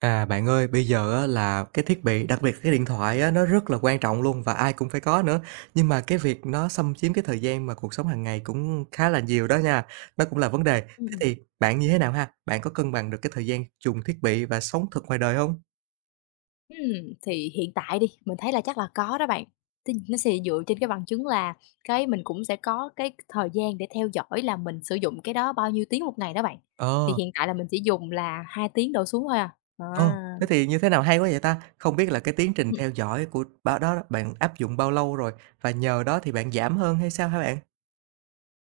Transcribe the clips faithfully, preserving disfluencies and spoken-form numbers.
À, bạn ơi, bây giờ á là cái thiết bị, đặc biệt cái điện thoại á, nó rất là quan trọng luôn và ai cũng phải có nữa. Nhưng mà cái việc nó xâm chiếm cái thời gian mà cuộc sống hàng ngày cũng khá là nhiều đó nha, nó cũng là vấn đề. Thế Ừm, thì bạn như thế nào ha? Bạn có cân bằng được cái thời gian dùng thiết bị và sống thực ngoài đời không? ừm, thì hiện tại đi, mình thấy là chắc là có đó bạn. Thì nó sẽ dựa trên cái bằng chứng là cái mình cũng sẽ có cái thời gian để theo dõi là mình sử dụng cái đó bao nhiêu tiếng một ngày đó bạn. Thì Ờ, hiện tại là mình chỉ dùng là hai tiếng đổ xuống thôi à. À. ờ, thế thì như thế nào hay quá vậy ta? Không biết là cái tiến trình theo dõi của ba đó bạn áp dụng bao lâu rồi? Và nhờ đó thì bạn giảm hơn hay sao hả bạn?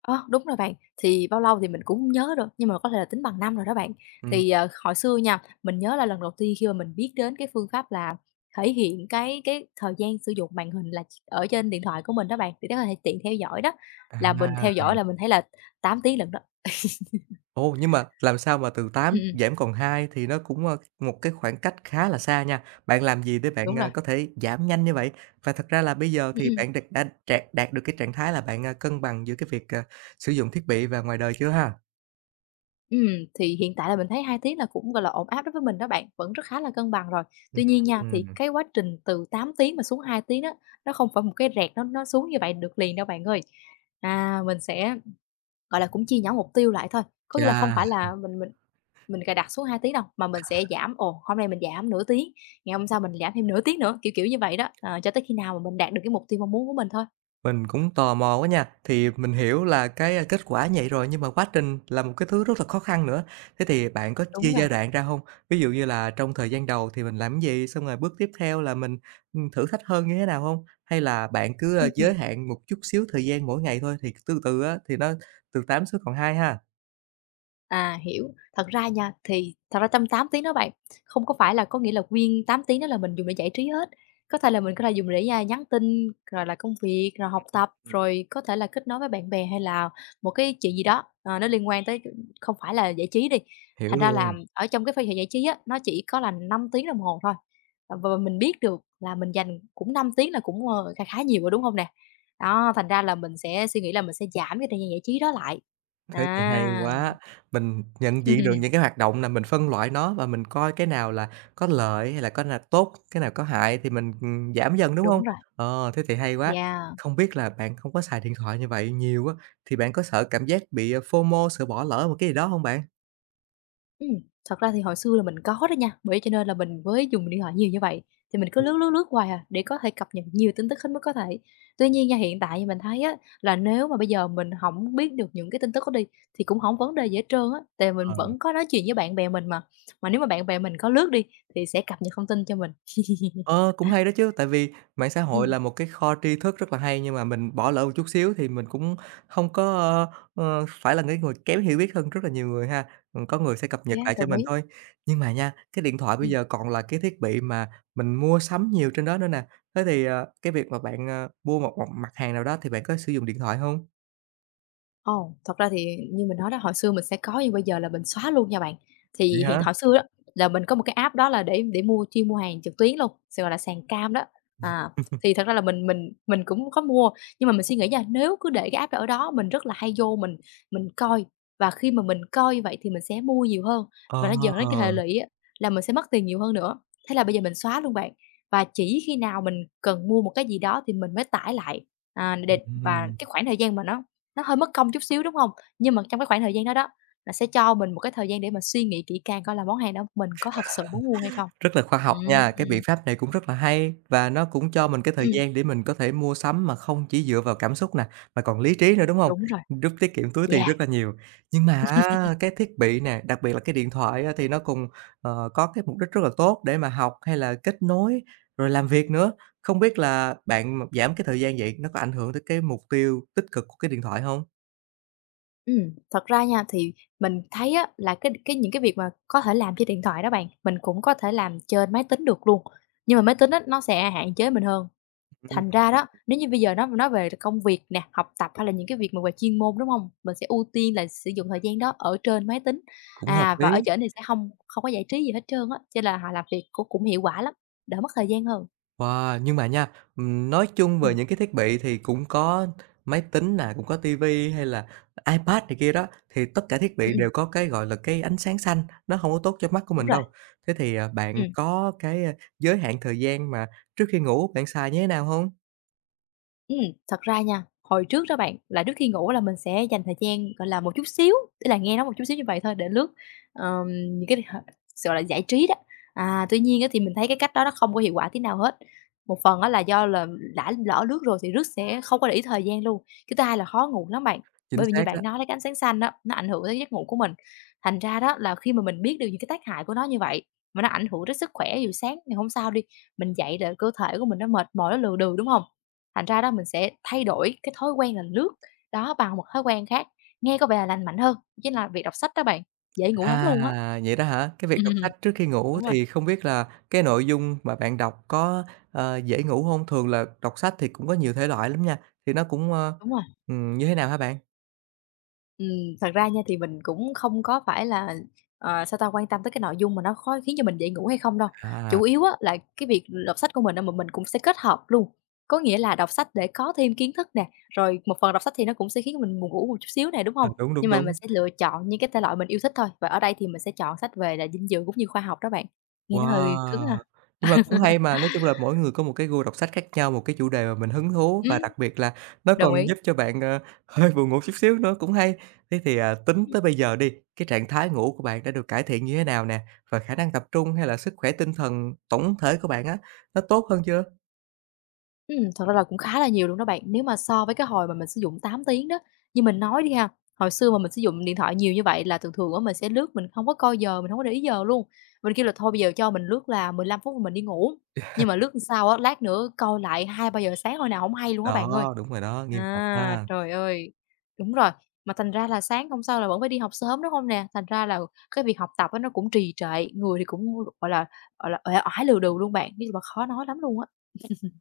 Ơ, đúng rồi bạn, thì bao lâu thì mình cũng hông nhớ rồi nhưng mà có thể là tính bằng năm rồi đó bạn. Ừm, Thì, ờ, hồi xưa nha, mình nhớ là lần đầu tiên khi mà mình biết đến cái phương pháp là thể hiện cái cái thời gian sử dụng màn hình là ở trên điện thoại của mình đó bạn, thì để có thể tiện theo dõi đó, là mình theo à. dõi là mình thấy là tám tiếng lận đó. Ồ, nhưng mà làm sao mà từ Ừm, tám ừm, giảm còn hai thì nó cũng, ơ, một cái khoảng cách khá là xa nha. Bạn làm gì để bạn, đúng à, rồi. có thể giảm nhanh như vậy? Và thật ra là bây giờ Ừm, thì ừm. bạn đạt đã trạc đạt được cái trạng thái là bạn, à, cân bằng giữa cái việc, à, sử dụng thiết bị và ngoài đời chưa ha? Ừm, thì hiện tại là mình thấy hai tiếng là cũng, gọi là, ổn áp đối với mình đó bạn, vẫn rất khá là cân bằng rồi. Tuy nhiên nha, thì Ừm, cái quá trình từ tám tiếng mà xuống hai tiếng đó, nó không phải một cái rẹt nó nó xuống như vậy được liền đâu bạn ơi. À, mình sẽ, gọi là, cũng chia nhỏ mục tiêu lại thôi, có nghĩa là không chà. phải là mình mình mình cài đặt xuống hai tiếng đâu, mà mình sẽ giảm, ồ, hôm nay mình giảm nửa tiếng, ngày hôm sau mình giảm thêm nửa tiếng nữa, kiểu, kiểu như vậy đó, ờ, cho tới khi nào mà mình đạt được cái mục tiêu mong muốn của mình thôi. Mình cũng tò mò quá nha. Thì mình hiểu là cái, a, kết quả như vậy rồi, nhưng mà quá trình là một cái thứ rất là khó khăn nữa. Thế thì bạn có Đúng chia rồi, giai đoạn ra không? Ví dụ như là trong thời gian đầu thì mình làm cái gì, xong rồi bước tiếp theo là mình, ừm, thử thách hơn như thế nào không? Hay là bạn cứ, a, ừm, ừm. giới hạn một chút xíu thời gian mỗi ngày thôi, thì từ từ á, thì nó từ tám xuống còn hai ha? À, hiểu. Thật ra nha, thì thật ra trong tám tiếng đó bạn, không có phải là có nghĩa là nguyên tám tiếng đó là mình dùng để giải trí hết. Có thể là mình có thể dùng để, a, nhắn tin, rồi là công việc, rồi Ừm, học ừm, tập, ừm, rồi có thể là kết nối với bạn bè hay là một cái chuyện gì đó, ờ, nó liên quan tới không phải là giải trí đi. hiểu Thành ra là luôn. ở trong cái ph giải trí á, nó chỉ có là năm tiếng đồng hồ thôi, và và mình biết được là mình dành cũng năm tiếng là cũng, ờ, kha khá nhiều rồi, đúng không nè? Đó, thành ra là mình sẽ suy nghĩ là mình sẽ giảm cái thời gian giải trí đó lại. Thế thì hay À. quá. Mình nhận diện được Ừm, những cái hoạt động là mình phân loại nó và mình coi cái nào là có lợi hay là có là tốt, cái nào có hại thì mình, ừm, giảm dần, đúng đúng hông? rồi, Ờ, thế thì hay quá. yeah. Không biết là bạn không có xài điện thoại như vậy nhiều á, thì bạn có sợ cảm giác bị, ờ, FOMO, sợ bỏ lỡ một cái gì đó hông bạn? Ừm, thật ra thì hồi xưa là mình có đó nha, bởi cho nên là mình mới dùng điện thoại nhiều như vậy, thì mình cứ Ừm, lướt, lướt, lướt hoài à, để có thể cập nhật nhiều tin tức hết mức có thể. Tuy nhiên nha, hiện tại thì mình thấy á, là nếu mà bây giờ mình hổng biết được những cái tin tức đó đi, thì cũng hổng vấn đề gì hết trơn á, tại mình ờ. vẫn có nói chuyện với bạn bè mình mà, mà nếu mà bạn bè mình có lướt đi, thì sẽ cập nhật thông tin cho mình. Ờ, cũng hay đó chứ, tại vì mạng xã hội Ừm, là một cái kho tri thức rất là hay, nhưng mà mình bỏ lỡ một chút xíu thì mình cũng không có, ơ, ờ, phải là cái người kém hiểu biết hơn rất là nhiều người ha. Ừm, có người sẽ cập nhật yeah, lại cho đồng mình ý. thôi. Nhưng mà nha, cái điện thoại bây Ừm. giờ còn là cái thiết bị mà mình mua sắm nhiều trên đó nữa nè. Thế thì, ờ, cái việc mà bạn, ờ, mua một một mặt hàng nào đó thì bạn có sử dụng điện thoại không? Ồ, thật ra thì như mình nói đó, hồi xưa mình sẽ có nhưng bây giờ là mình xóa luôn nha bạn. Vậy Thì hiện Ừm. hả? hồi xưa đó là mình có một cái app đó là để để mua chuyên mua hàng trực tuyến luôn, sẽ gọi là sàn cam đó. À, thì thật ra là mình mình mình cũng có mua, nhưng mà mình suy nghĩ nha, nếu cứ để cái app đó ở đó mình rất là hay vô mình mình coi, và khi mà mình coi như vậy thì mình sẽ mua nhiều hơn, và nó dẫn đến cái hệ Ờ, lụy á, là mình sẽ mất tiền nhiều hơn nữa. Thế là bây giờ mình xóa luôn bạn, và chỉ khi nào mình cần mua một cái gì đó thì mình mới tải lại, à, để và ừm. cái khoảng thời gian mà nó nó hơi mất công chút xíu, đúng không? Nhưng mà trong cái khoảng thời gian đó đó, là sẽ cho mình một cái thời gian để mà suy nghĩ kỹ càng coi là món hàng đó mình có thật sự muốn mua hay không. Rất là khoa học nha, cái biện Ừm, pháp này cũng rất là hay và nó cũng cho mình cái thời ừm, gian để mình có thể mua sắm mà không chỉ dựa vào cảm xúc nè, mà còn lý trí nữa, đúng không? đúng rồi, Giúp tiết kiệm túi tiền rất yeah. là nhiều. Nhưng mà á, cái thiết bị nè, đặc biệt là cái điện thoại á, thì nó cùng, ờ, có cái mục đích rất là tốt để mà học hay là kết nối, rồi làm việc nữa. Không biết là bạn mà giảm cái thời gian vậy nó có ảnh hưởng tới cái mục tiêu tích cực của cái điện thoại không? Ừm, thật ra nha, thì mình thấy á là cái cái những cái việc mà có thể làm trên điện thoại đó bạn, mình cũng có thể làm trên máy tính được luôn, nhưng mà máy tính á, nó sẽ hạn chế mình hơn. Ừm, Thành ra đó, nếu như bây giờ nói nói về công việc nè, học tập hay là những cái việc mà về chuyên môn, đúng hông? Mình sẽ ưu tiên là sử dụng thời gian đó ở trên máy tính, cũng hợp à, và lý. ở trển thì sẽ hông không có giải trí gì hết trơn á, cho là họ làm việc cũng cũng hiệu quả lắm, đỡ mất thời gian hơn. Wow! Nhưng mà nha, ừm, nói chung về Ừm, những cái thiết bị thì cũng có máy tính nè, cũng có tivi hay là iPad này kia đó, thì tất cả thiết ừm, bị ừm, đều có cái, gọi là, cái ánh sáng xanh, nó hông có tốt cho mắt của đúng mình rồi, đâu. Thế thì, à, bạn ừm. có cái, a, giới hạn thời gian mà trước khi ngủ bạn xài như thế nào hông? Ừm, thật ra nha, hồi trước đó bạn, là trước khi ngủ là mình sẽ dành thời gian, gọi là, một chút xíu, tức là nghe nó một chút xíu như vậy thôi để lướt, ờm, những cái h gọi là, giải trí đó. À, tuy nhiên á thì mình thấy cái cách đó nó không có hiệu quả tí nào hết. Một phần đó là do là đã lỡ lướt rồi thì lướt sẽ không có để ý thời gian luôn. Cái thứ hai là khó ngủ lắm bạn, Chính bởi vì như xác đó. bạn nói đấy cái ánh sáng xanh á, nó ảnh hưởng tới giấc ngủ của mình. Thành ra đó là khi mà mình biết được những cái tác hại của nó như vậy, mà nó ảnh hưởng tới sức khỏe, dù sáng ngày hôm sau đi, mình dậy là cơ thể của mình nó mệt mỏi, nó lừ đừ, đúng không? Thành ra đó mình sẽ thay đổi cái thói quen là lướt đó bằng một thói quen khác, nghe có vẻ là lành mạnh hơn, chính là việc đọc sách đó bạn, dễ ngủ lắm luôn á. À, vậy đó hả? Cái việc đọc Ừm, sách trước khi ngủ đúng rồi, thì không biết là cái nội dung mà bạn đọc có, ờ, dễ ngủ hông? Thường là đọc sách thì cũng có nhiều thể loại lắm nha, thì nó cũng, ơ, đúng rồi. ừm, như thế nào hả bạn? Ừm, thật ra nha thì mình cũng không có phải là, ờ, sao ta, quan tâm tới cái nội dung mà nó có khiến cho mình dễ ngủ hay không đâu. À. Chủ yếu á là cái việc đọc sách của mình á mà mình cũng sẽ kết hợp luôn, có nghĩa là đọc sách để có thêm kiến thức nè, rồi một phần đọc sách thì nó cũng sẽ khiến mình buồn ngủ một chút xíu nè, đúng À, không? đúng, đúng, Nhưng mà mình đúng. sẽ lựa chọn những cái thể loại mình yêu thích thôi, và ở đây thì mình sẽ chọn sách về là dinh dưỡng cũng như khoa học đó bạn, nghe nó hơi cứng Wow! ha. Nhưng mà cũng hay mà, nói chung là mỗi người có một cái gu đọc sách khác nhau, một cái chủ đề mà mình hứng thú Ừm, và đặc biệt là nó đồng còn ý. giúp cho bạn, ờ, hơi buồn ngủ chút xíu nữa, cũng hay. Thế thì, à, tính tới bây giờ đi, cái trạng thái ngủ của bạn đã được cải thiện như thế nào nè? Và khả năng tập trung hay là sức khỏe tinh thần tổng thể của bạn á, nó tốt hơn chưa? Ừm, thật ra là cũng khá là nhiều luôn đó bạn. Nếu mà so với cái hồi mà mình sử dụng tám tiếng đó, như mình nói đi ha, hồi xưa mà mình sử dụng điện thoại nhiều như vậy là thường thường á mình sẽ lướt, mình không có coi giờ, mình không có để ý giờ luôn. Mình kêu là thôi bây giờ cho mình lướt là mười lăm phút rồi mình đi ngủ, nhưng mà lướt làm sao á, lát nữa coi lại hai ba giờ sáng hồi nào không hay luôn á bạn ơi. Đó, đúng rồi đó, nghiêm trọng À, ha. trời ơi! Đúng rồi, mà thành ra là sáng hôm sau là vẫn phải đi học sớm, đúng không nè? Thành ra là cái việc học tập á nó cũng trì trệ, người thì cũng, gọi là, gọi là, uể oải lừ đừ luôn bạn, nhưng mà khó nói lắm luôn á.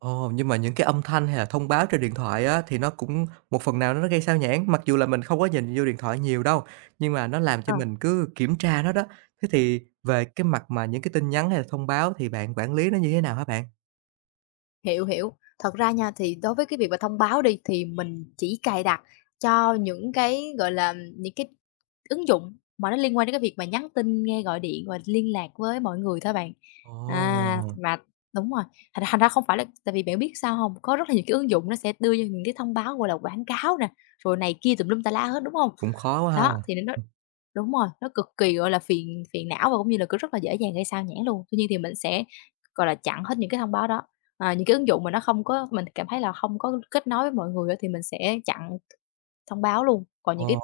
Ồ, nhưng mà những cái âm thanh hay là thông báo trên điện thoại á, thì nó cũng một phần nào nó gây sao nhãng, mặc dù là mình không có nhìn vô điện thoại nhiều đâu, nhưng mà nó làm Ờ. cho mình cứ kiểm tra nó đó. Thế thì về cái mặt mà những cái tin nhắn hay là thông báo thì bạn quản lý nó như thế nào hả bạn? Hiểu, hiểu. Thật ra nha, thì đối với cái việc mà thông báo đi, thì mình chỉ cài đặt cho những cái, gọi là, những cái ứng dụng mà nó liên quan đến cái việc mà nhắn tin, nghe gọi điện và liên lạc với mọi người thôi bạn. À, Ồ, mà đúng rồi, thành ra thành ra không phải là tại vì bạn biết sao không? Có rất là nhiều cái ứng dụng nó sẽ đưa ra những cái thông báo, gọi là, quảng cáo nè, rồi này kia tùm lum tà la hết, đúng không? cũng khó quá ha. Đó, thì nó đúng rồi, nó cực kỳ, gọi là, phiền phiền não và cũng như là cứ rất là dễ dàng gây sao nhãng luôn. Tuy nhiên thì mình sẽ, gọi là, chặn hết những cái thông báo đó. À, những cái ứng dụng mà nó không có mình cảm thấy là không có kết nối với mọi người á thì mình sẽ chặn thông báo luôn, còn những Ồ, cái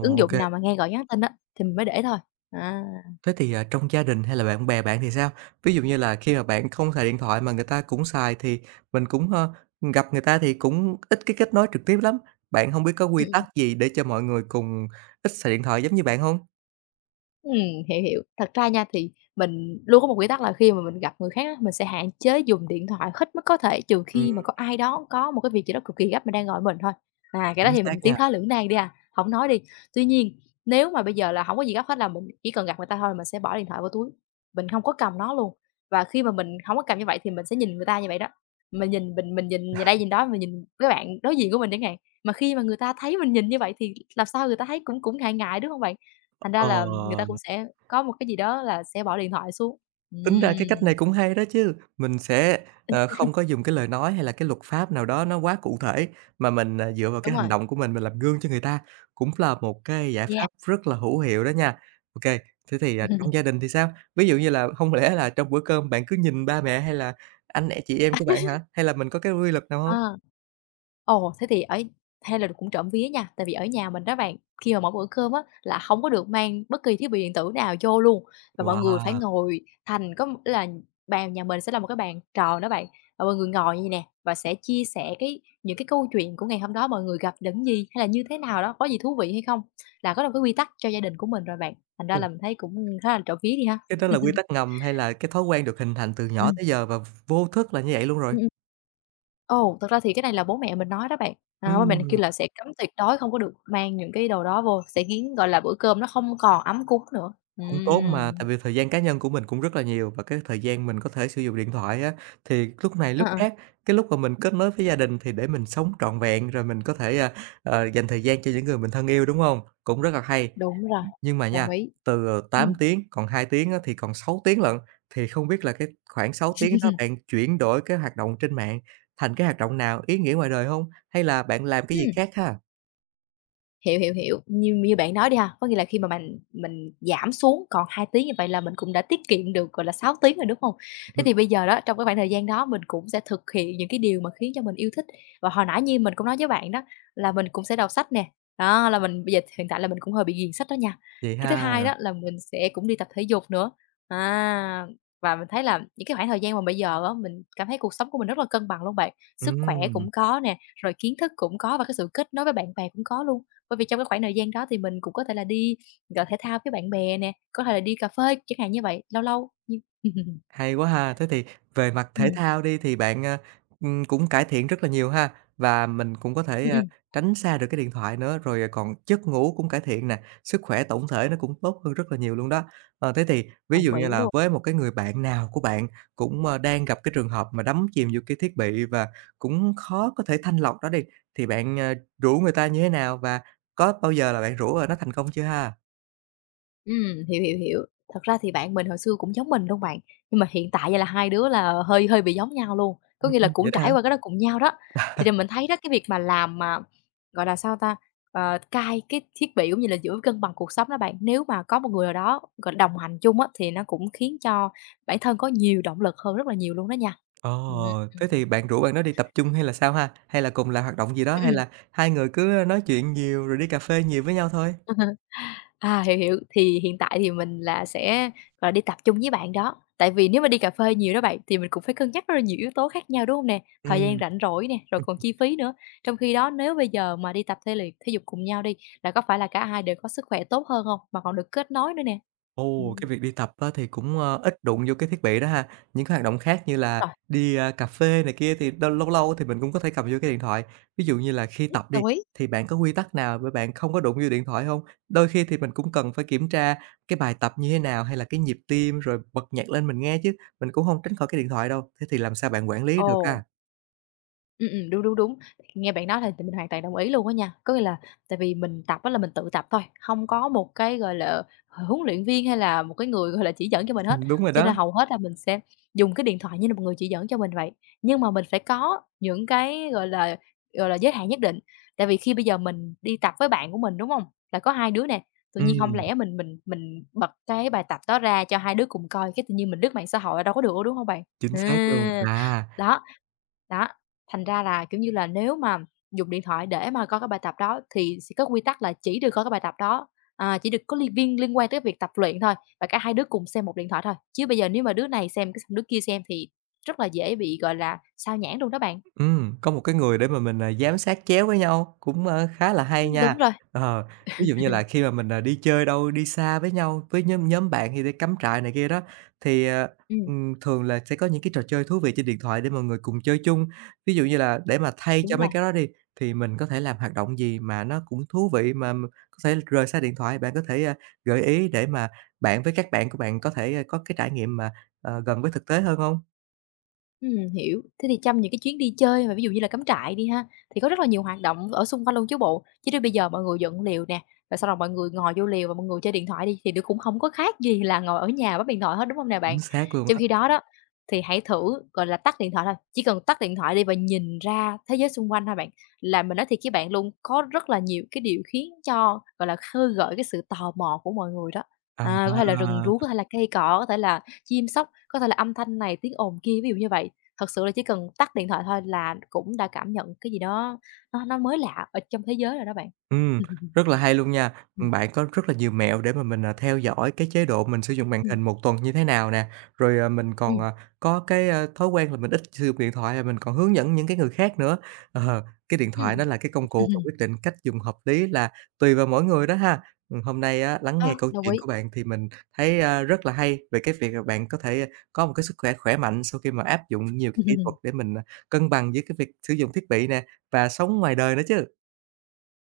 ứng ok. dụng nào mà nghe gọi nhắn tin á thì mình mới để thôi. À. Thế thì, à, trong gia đình hay là bạn bè bạn thì sao? Ví dụ như là khi mà bạn không xài điện thoại mà người ta cũng xài thì mình cũng, ơ, gặp người ta thì cũng ít cái kết nối trực tiếp lắm. Bạn không biết có quy tắc gì để cho mọi người cùng ít xài điện thoại giống như bạn không? Ừm, hiểu, hiểu. Thật ra nha, thì mình luôn có một quy tắc là khi mà mình gặp người khác á, mình sẽ hạn chế dùng điện thoại hết mức có thể, trừ khi mà Ừm, có ai đó có một cái việc gì đó cực kỳ gấp mà đang gọi mình thôi. À, cái đó chính thì xác mình tiến nha. thoái lưỡng nan đi à, hổng nói đi. Tuy nhiên, nếu mà bây giờ là hổng có gì gấp hết là mình chỉ cần gặp người ta thôi, mình sẽ bỏ điện thoại vô túi, mình không có cầm nó luôn. Và khi mà mình hổng có cầm như vậy thì mình sẽ nhìn người ta như vậy đó, mình nhìn, mình mình nhìn nhìn đây nhìn đó, mình nhìn cái bạn đối diện của mình chẳng hạn. Mà khi mà người ta thấy mình nhìn như vậy thì làm sao người ta thấy cũng cũng ngại ngại, đúng hông bạn? Thành ra Ờ. là người ta cũng sẽ có một cái gì đó là sẽ bỏ điện thoại xuống. Tính ra cái cách này Ừm, cũng hay đó chứ, mình sẽ, ờ, không có dùng cái lời nói hay là cái luật pháp nào đó nó quá cụ thể, mà mình, à, dựa vào cái đúng hành rồi, động của mình, mình làm gương cho người ta, cũng là một cái giải yeah. pháp rất là hữu hiệu đó nha. Ok, thế thì, à, trong gia đình thì sao? Ví dụ như là không lẽ là trong bữa cơm bạn cứ nhìn ba mẹ hay là anh e chị em của bạn hả? Hay là mình có cái quy luật nào không? À. Ồ, thế thì ở hay là cũng trộm vía nha, tại vì ở nhà mình đó bạn, khi mà mỗi bữa cơm á, là không có được mang bất kỳ thiết bị điện tử nào vô luôn, và mọi người phải Wow! ngồi, thành có ý là bàn nhà mình sẽ là một cái bàn tròn đó bạn, và mọi người ngồi như vầy nè, và sẽ chia sẻ cái những cái câu chuyện của ngày hôm đó mọi người gặp những gì, hay là như thế nào đó, có gì thú vị hay không, là có một cái quy tắc cho gia đình của mình rồi bạn, thành ra Ồ, là mình thấy cũng khá là trộm vía đi ha. cái đó là quy tắc ngầm hay là cái thói quen được hình thành từ nhỏ tới giờ và vô thức là như vậy luôn rồi? Ừm. Ồ, thật ra thì cái này là bố mẹ mình nói đó bạn, à, bố mẹ mình kêu Ừm. là sẽ cấm tuyệt đối không có được mang những cái đồ đó vô, sẽ khiến, gọi là, bữa cơm nó không còn ấm cúng nữa. Cũng tốt mà, Ừm, tại vì thời gian cá nhân của mình cũng rất là nhiều và cái thời gian mình có thể sử dụng điện thoại á, thì lúc này ờ, lúc ờ, khác, cái lúc mà mình kết nối với gia đình thì để mình sống trọn vẹn, rồi mình có thể, à, ờ, dành thời gian cho những người mình thân yêu, đúng không? Cũng rất là hay. đúng rồi, Nhưng mà đồng nha, ý. từ, ờ, tám Ừm, tiếng còn hai tiếng á, thì còn sáu tiếng lận, thì không biết là cái khoảng sáu tiếng đó bạn chuyển đổi cái hoạt động trên mạng thành cái hoạt động nào ý nghĩa ngoài đời không? Hay là bạn làm cái gì ừm. khác ha? Hiểu, hiểu, hiểu. Như như bạn nói đi ha, có nghĩa là khi mà mình mình giảm xuống còn hai tiếng như vậy là mình cũng đã tiết kiệm được, gọi là, sáu tiếng rồi, đúng không? Thế thì bây giờ đó, trong cái khoảng thời gian đó mình cũng sẽ thực hiện những cái điều mà khiến cho mình yêu thích. Và hồi nãy như mình cũng nói với bạn đó, là mình cũng sẽ đọc sách nè, đó, là mình bây giờ hiện tại là mình cũng hơi bị ghiền sách đó nha. Vậy Cái thứ ha. hai đó là mình sẽ cũng đi tập thể dục nữa, à, và mình thấy là những cái khoảng thời gian mà bây giờ á, mình cảm thấy cuộc sống của mình rất là cân bằng luôn bạn. Sức khỏe Ừm. cũng có nè, rồi kiến thức cũng có và cái sự kết nối với bạn bè cũng có luôn. Bởi vì trong cái khoảng thời gian đó thì mình cũng có thể là đi, gọi, thể thao với bạn bè nè, có thể là đi cà phê chẳng hạn như vậy, lâu lâu như Hay quá ha! Thế thì về mặt thể ừm, thao đi thì bạn, a, ừm, cũng cải thiện rất là nhiều ha, và mình cũng có thể, ừm, a, ừm, tránh xa được cái điện thoại nữa, rồi, à, còn giấc ngủ cũng cải thiện nè, sức khỏe tổng thể nó cũng tốt hơn rất là nhiều luôn đó. Ờ, thế thì ví đồng dụ như ý là luôn. với một cái người bạn nào của bạn cũng, ơ, đang gặp cái trường hợp mà đắm chìm vô cái thiết bị và cũng khó có thể thanh lọc đó đi, thì bạn, à, rủ người ta như thế nào và có bao giờ là bạn rủ, à, nó thành công chưa ha? Ừm, hiểu, hiểu, hiểu. Thật ra thì bạn mình hồi xưa cũng giống mình luôn bạn, nhưng mà hiện tại vậy là hai đứa là hơi hơi bị giống nhau luôn, có nghĩa là Ừm, cũng vậy đó hả? trải qua cái đó cùng nhau đó. Thì là mình thấy đó, cái việc mà làm mà, gọi là, sao ta, ờ, cai cái thiết bị cũng như là giữ cân bằng cuộc sống đó bạn, nếu mà có một người nào đó, gọi là, đồng hành chung á, thì nó cũng khiến cho bản thân có nhiều động lực hơn rất là nhiều luôn đó nha. Ừm, ừm, Ồ, ừm, thế thì bạn rủ bạn đó đi tập chung hay là sao ha? Hay là cùng làm hoạt động gì đó, hay ừm. là hai người cứ nói chuyện nhiều rồi đi cà phê nhiều với nhau thôi? À, hiểu, hiểu. Thì hiện tại thì mình là sẽ, gọi là, đi tập chung với bạn đó. Tại vì nếu mà đi cà phê nhiều đó bạn, thì mình cũng phải cân nhắc rất là nhiều yếu tố khác nhau, đúng hông nè? Thời gian Ừm, rảnh rỗi nè, rồi còn chi phí nữa. Trong khi đó nếu bây giờ mà đi tập thể liệt thể dục cùng nhau đi, là có phải là cả hai đều có sức khỏe tốt hơn hông? Mà còn được kết nối nữa nè. ồ, Ừm, cái việc đi tập á thì cũng, ơ, ít đụng vô cái thiết bị đó ha. Những cái hoạt động khác như là rồi, đi, a, cà phê này kia thì đâu lâu lâu thì mình cũng có thể cầm vô cái điện thoại. Ví dụ như là khi tập đi, đồng ý. thì bạn có quy tắc nào để bạn không có đụng vô điện thoại không? Đôi khi thì mình cũng cần phải kiểm tra cái bài tập như thế nào, hay là cái nhịp tim rồi bật nhạc lên mình nghe chứ, mình cũng không tránh khỏi cái điện thoại đâu. Thế thì làm sao bạn quản lý được Ồ. ha? Ừm, ừm, đúng, đúng, đúng. Nghe bạn nói thì thì mình hoàn toàn đồng ý luôn á nha. Có nghĩa là tại vì mình tập á là mình tự tập thôi, không có một cái, gọi là, huấn luyện viên hay là một cái người, gọi là, chỉ dẫn cho mình hết, Ừm, đúng rồi cho đó. nên hầu hết là mình sẽ dùng cái điện thoại như là một người chỉ dẫn cho mình vậy. Nhưng mà mình phải có những cái, gọi là, gọi là, giới hạn nhất định, tại vì khi bây giờ mình đi tập với bạn của mình, đúng không? Là có hai đứa nè, tự nhiên không Ừm, lẽ mình mình mình bật cái bài tập đó ra cho hai đứa cùng coi, cái tự nhiên mình lướt mạng xã hội đâu có được đâu, đúng không bạn? chính xác luôn. À, À. đó. Đó, thành ra là, kiểu như là, nếu mà dùng điện thoại để mà coi cái bài tập đó thì sẽ có quy tắc là chỉ được coi cái bài tập đó, à, chỉ được có liên viên liên quan tới việc tập luyện thôi, và cả hai đứa cùng xem một điện thoại thôi. Chứ bây giờ nếu mà đứa này xem cái xong đứa kia xem thì rất là dễ bị, gọi là, sao nhãng luôn đó bạn. Ừm, có một cái người để mà mình, à, giám sát chéo với nhau cũng, ơ, khá là hay Ừm, đúng nha. rồi. Ờ, ví dụ như là khi mà mình, à, đi chơi đâu, đi xa với nhau, với nhóm nhóm bạn thì đi cắm trại này kia đó, thì, ờ, Ừm, ừm, thường là sẽ có những cái trò chơi thú vị trên điện thoại để mọi người cùng chơi chung. Ví dụ như là để mà thay đúng cho mấy rồi. cái đó đi, thì mình có thể làm hoạt động gì mà nó cũng thú vị mà m có thể rời xa điện thoại, bạn có thể, a, gợi ý để mà bạn với các bạn của bạn có thể, a, có cái trải nghiệm mà, ờ, gần với thực tế hơn hông? Ừm, hiểu. Thế thì trong những cái chuyến đi chơi mà ví dụ như là cắm trại đi ha, thì có rất là nhiều hoạt động ở xung quanh luôn chứ bộ. Chứ nếu bây giờ mọi người dựng lều nè, và sau đó mọi người ngồi vô lều và mọi người chơi điện thoại đi thì nó cũng không có khác gì là ngồi ở nhà bấm điện thoại hết, đúng không nè bạn? Chính xác luôn Trong á. khi đó đó, thì hãy thử, gọi là, tắt điện thoại thôi, chỉ cần tắt điện thoại đi và nhìn ra thế giới xung quanh thôi bạn. Là mình nói thiệt với bạn luôn, có rất là nhiều cái điều khiến cho, gọi là, khơi gợi cái sự tò mò của mọi người đó. À. À, có thể là rừng rú, có thể là cây cỏ, có thể là chim sóc, có thể là âm thanh này tiếng ồn kia, ví dụ như vậy. Thật sự là chỉ cần tắt điện thoại thôi là cũng đã cảm nhận cái gì đó nó nó mới lạ ở trong thế giới rồi đó bạn. Ừm, rất là hay luôn nha. Bạn có rất là nhiều mẹo để mà mình, à, theo dõi cái chế độ mình sử dụng màn Ừm, hình một tuần như thế nào nè, rồi, à, mình còn, ừm, à, có cái, a, thói quen là mình ít sử dụng điện thoại và mình còn hướng dẫn những cái người khác nữa. Ờ, cái điện ừm, thoại nó là cái công cụ và ừm. quyết định cách dùng hợp lý là tùy vào mỗi người đó ha. Ừm, hôm nay á, lắng Ờ, nghe câu đồng chuyện ý. của bạn thì mình thấy, a, rất là hay về cái việc là bạn có thể có một cái sức khỏe khỏe mạnh sau khi mà áp dụng nhiều cái kỹ thuật để mình, à, cân bằng giữa cái việc sử dụng thiết bị nè và sống ngoài đời nữa chứ.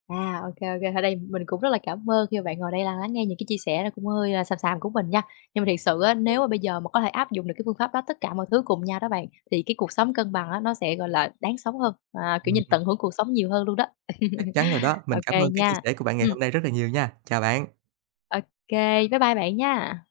À, ok, ok. Ô, ở đây mình cũng rất là cảm ơn khi mà bạn ngồi đây là lắng nghe những cái chia sẻ nó cũng hơi, à, xàm xàm của mình nha. Nhưng mà thiệt sự á, nếu mà bây giờ mà có thể áp dụng được cái phương pháp đó tất cả mọi thứ cùng nhau đó bạn, thì cái cuộc sống cân bằng á, nó sẽ, gọi là, đáng sống hơn, à, kiểu như, Ừm. tận hưởng cuộc sống nhiều hơn luôn đó. Chắc chắn rồi đó. Mình Ok cảm ơn cái chia nha. sẻ của bạn ngày Ừm, hôm nay rất là nhiều nha. Chào bạn. ô bye bye bạn nha.